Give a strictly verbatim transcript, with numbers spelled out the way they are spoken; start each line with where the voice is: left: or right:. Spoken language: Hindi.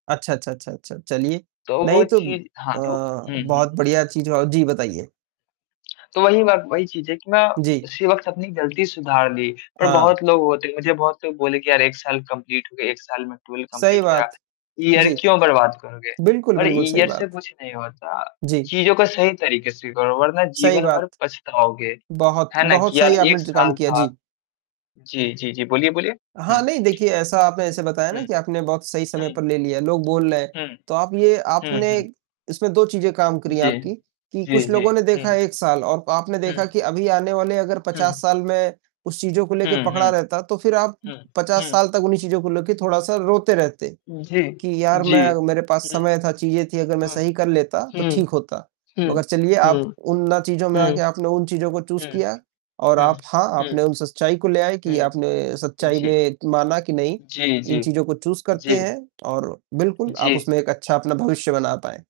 right: अच्छा, अच्छा, अच्छा, अच्छा, चलिए।
left: तो वो
right: नहीं तो
left: चीज़
right: अ,
left: हाँ तो हुँ,
right: बहुत
left: हुँ।
right: बढ़िया चीज़ औ जी बताइए।
left: तो वही बात वही चीज़ है कि ना मैं
right: जी।
left: उसी वक़्त अपनी ग़लती सुधार ली। पर
right: हाँ।
left: बहुत लोग होते हैं मुझे बहुत लोग बोले कि यार एक साल कम्पलीट हो गया। एक साल में ट्वेल्व
right: सही
left: कम्पलीट हो गया।
right: बात।
left: ईयर
right: जी।
left: क्यों बर्बाद करोगे?
right: बिल्कुल,
left: पर
right: बिल्कुल सही
left: ईयर से
right: बात।
left: कुछ नहीं होता।
right: जी।
left: चीज़ों को सही तरीक़े से करो वरना
right: सही
left: जीवन भर
right: बात।
left: पछताओगे।
right: बहुत,
left: है ना
right: बहुत
left: कि यार
right: सही आपने
left: एक
right: ज काम
left: साल
right: किया।
left: था
right: जी।
left: जी, जी, जी बोलिए, बोलिए।
right: हाँ, नहीं देखिए ऐसा आपने ऐसा बताया
left: हुँ,
right: ना कि आपने बहुत सही
left: हुँ,
right: समय पर ले लिया। लोग बोल रहे हैं,
left: हुँ।
right: तो आप ये
left: हुँ,
right: आपने
left: हुँ।
right: इसमें दो चीज़ें काम करी
left: जी।
right: आपकी कि
left: जी,
right: कुछ
left: जी।
right: लोगों ने देखा
left: हुँ।
right: एक साल और आपने देखा
left: हुँ।
right: कि अभी आने वाले अगर
left: हुँ।
right: पचास साल में उस चीज़ों को लेके
left: हुँ,
right: पकड़ा
left: हुँ।
right: रहता तो फ़िर आप
left: हुँ,
right: पचास
left: हुँ।
right: साल तक उन्हीं चीज़ों को लेके थोड़ा-सा रोते रहते
left: जी,
right: कि यार
left: जी।
right: मै मेरे पास
left: हुँ,
right: समय था, चीज़ें थी अगर मैं
left: हुँ,
right: सही कर लेता तो
left: हुँ,
right: ठीक होता।
left: हुँ,
right: मगर चलिए आप
left: हुँ,
right: उन ना चीज़ों में
left: हुँ,
right: आके आपने उन चीज़ों को चूज़
left: हुँ,
right: किया और
left: हुँ,
right: आप हाँ,
left: हुँ,
right: आपने उन सच्चाई को ले आए कि
left: हुँ।
right: आपने
left: हुँ,
right: सच्चाई
left: जी।
right: में माना कि नहीं
left: जी,
right: इन
left: जी।
right: चीज़ों को चूज़ करते
left: जी।
right: हैं और बिल्कुल आप
left: जी।
right: उसमें एक अच्छा अपना भविष्य बना पाए।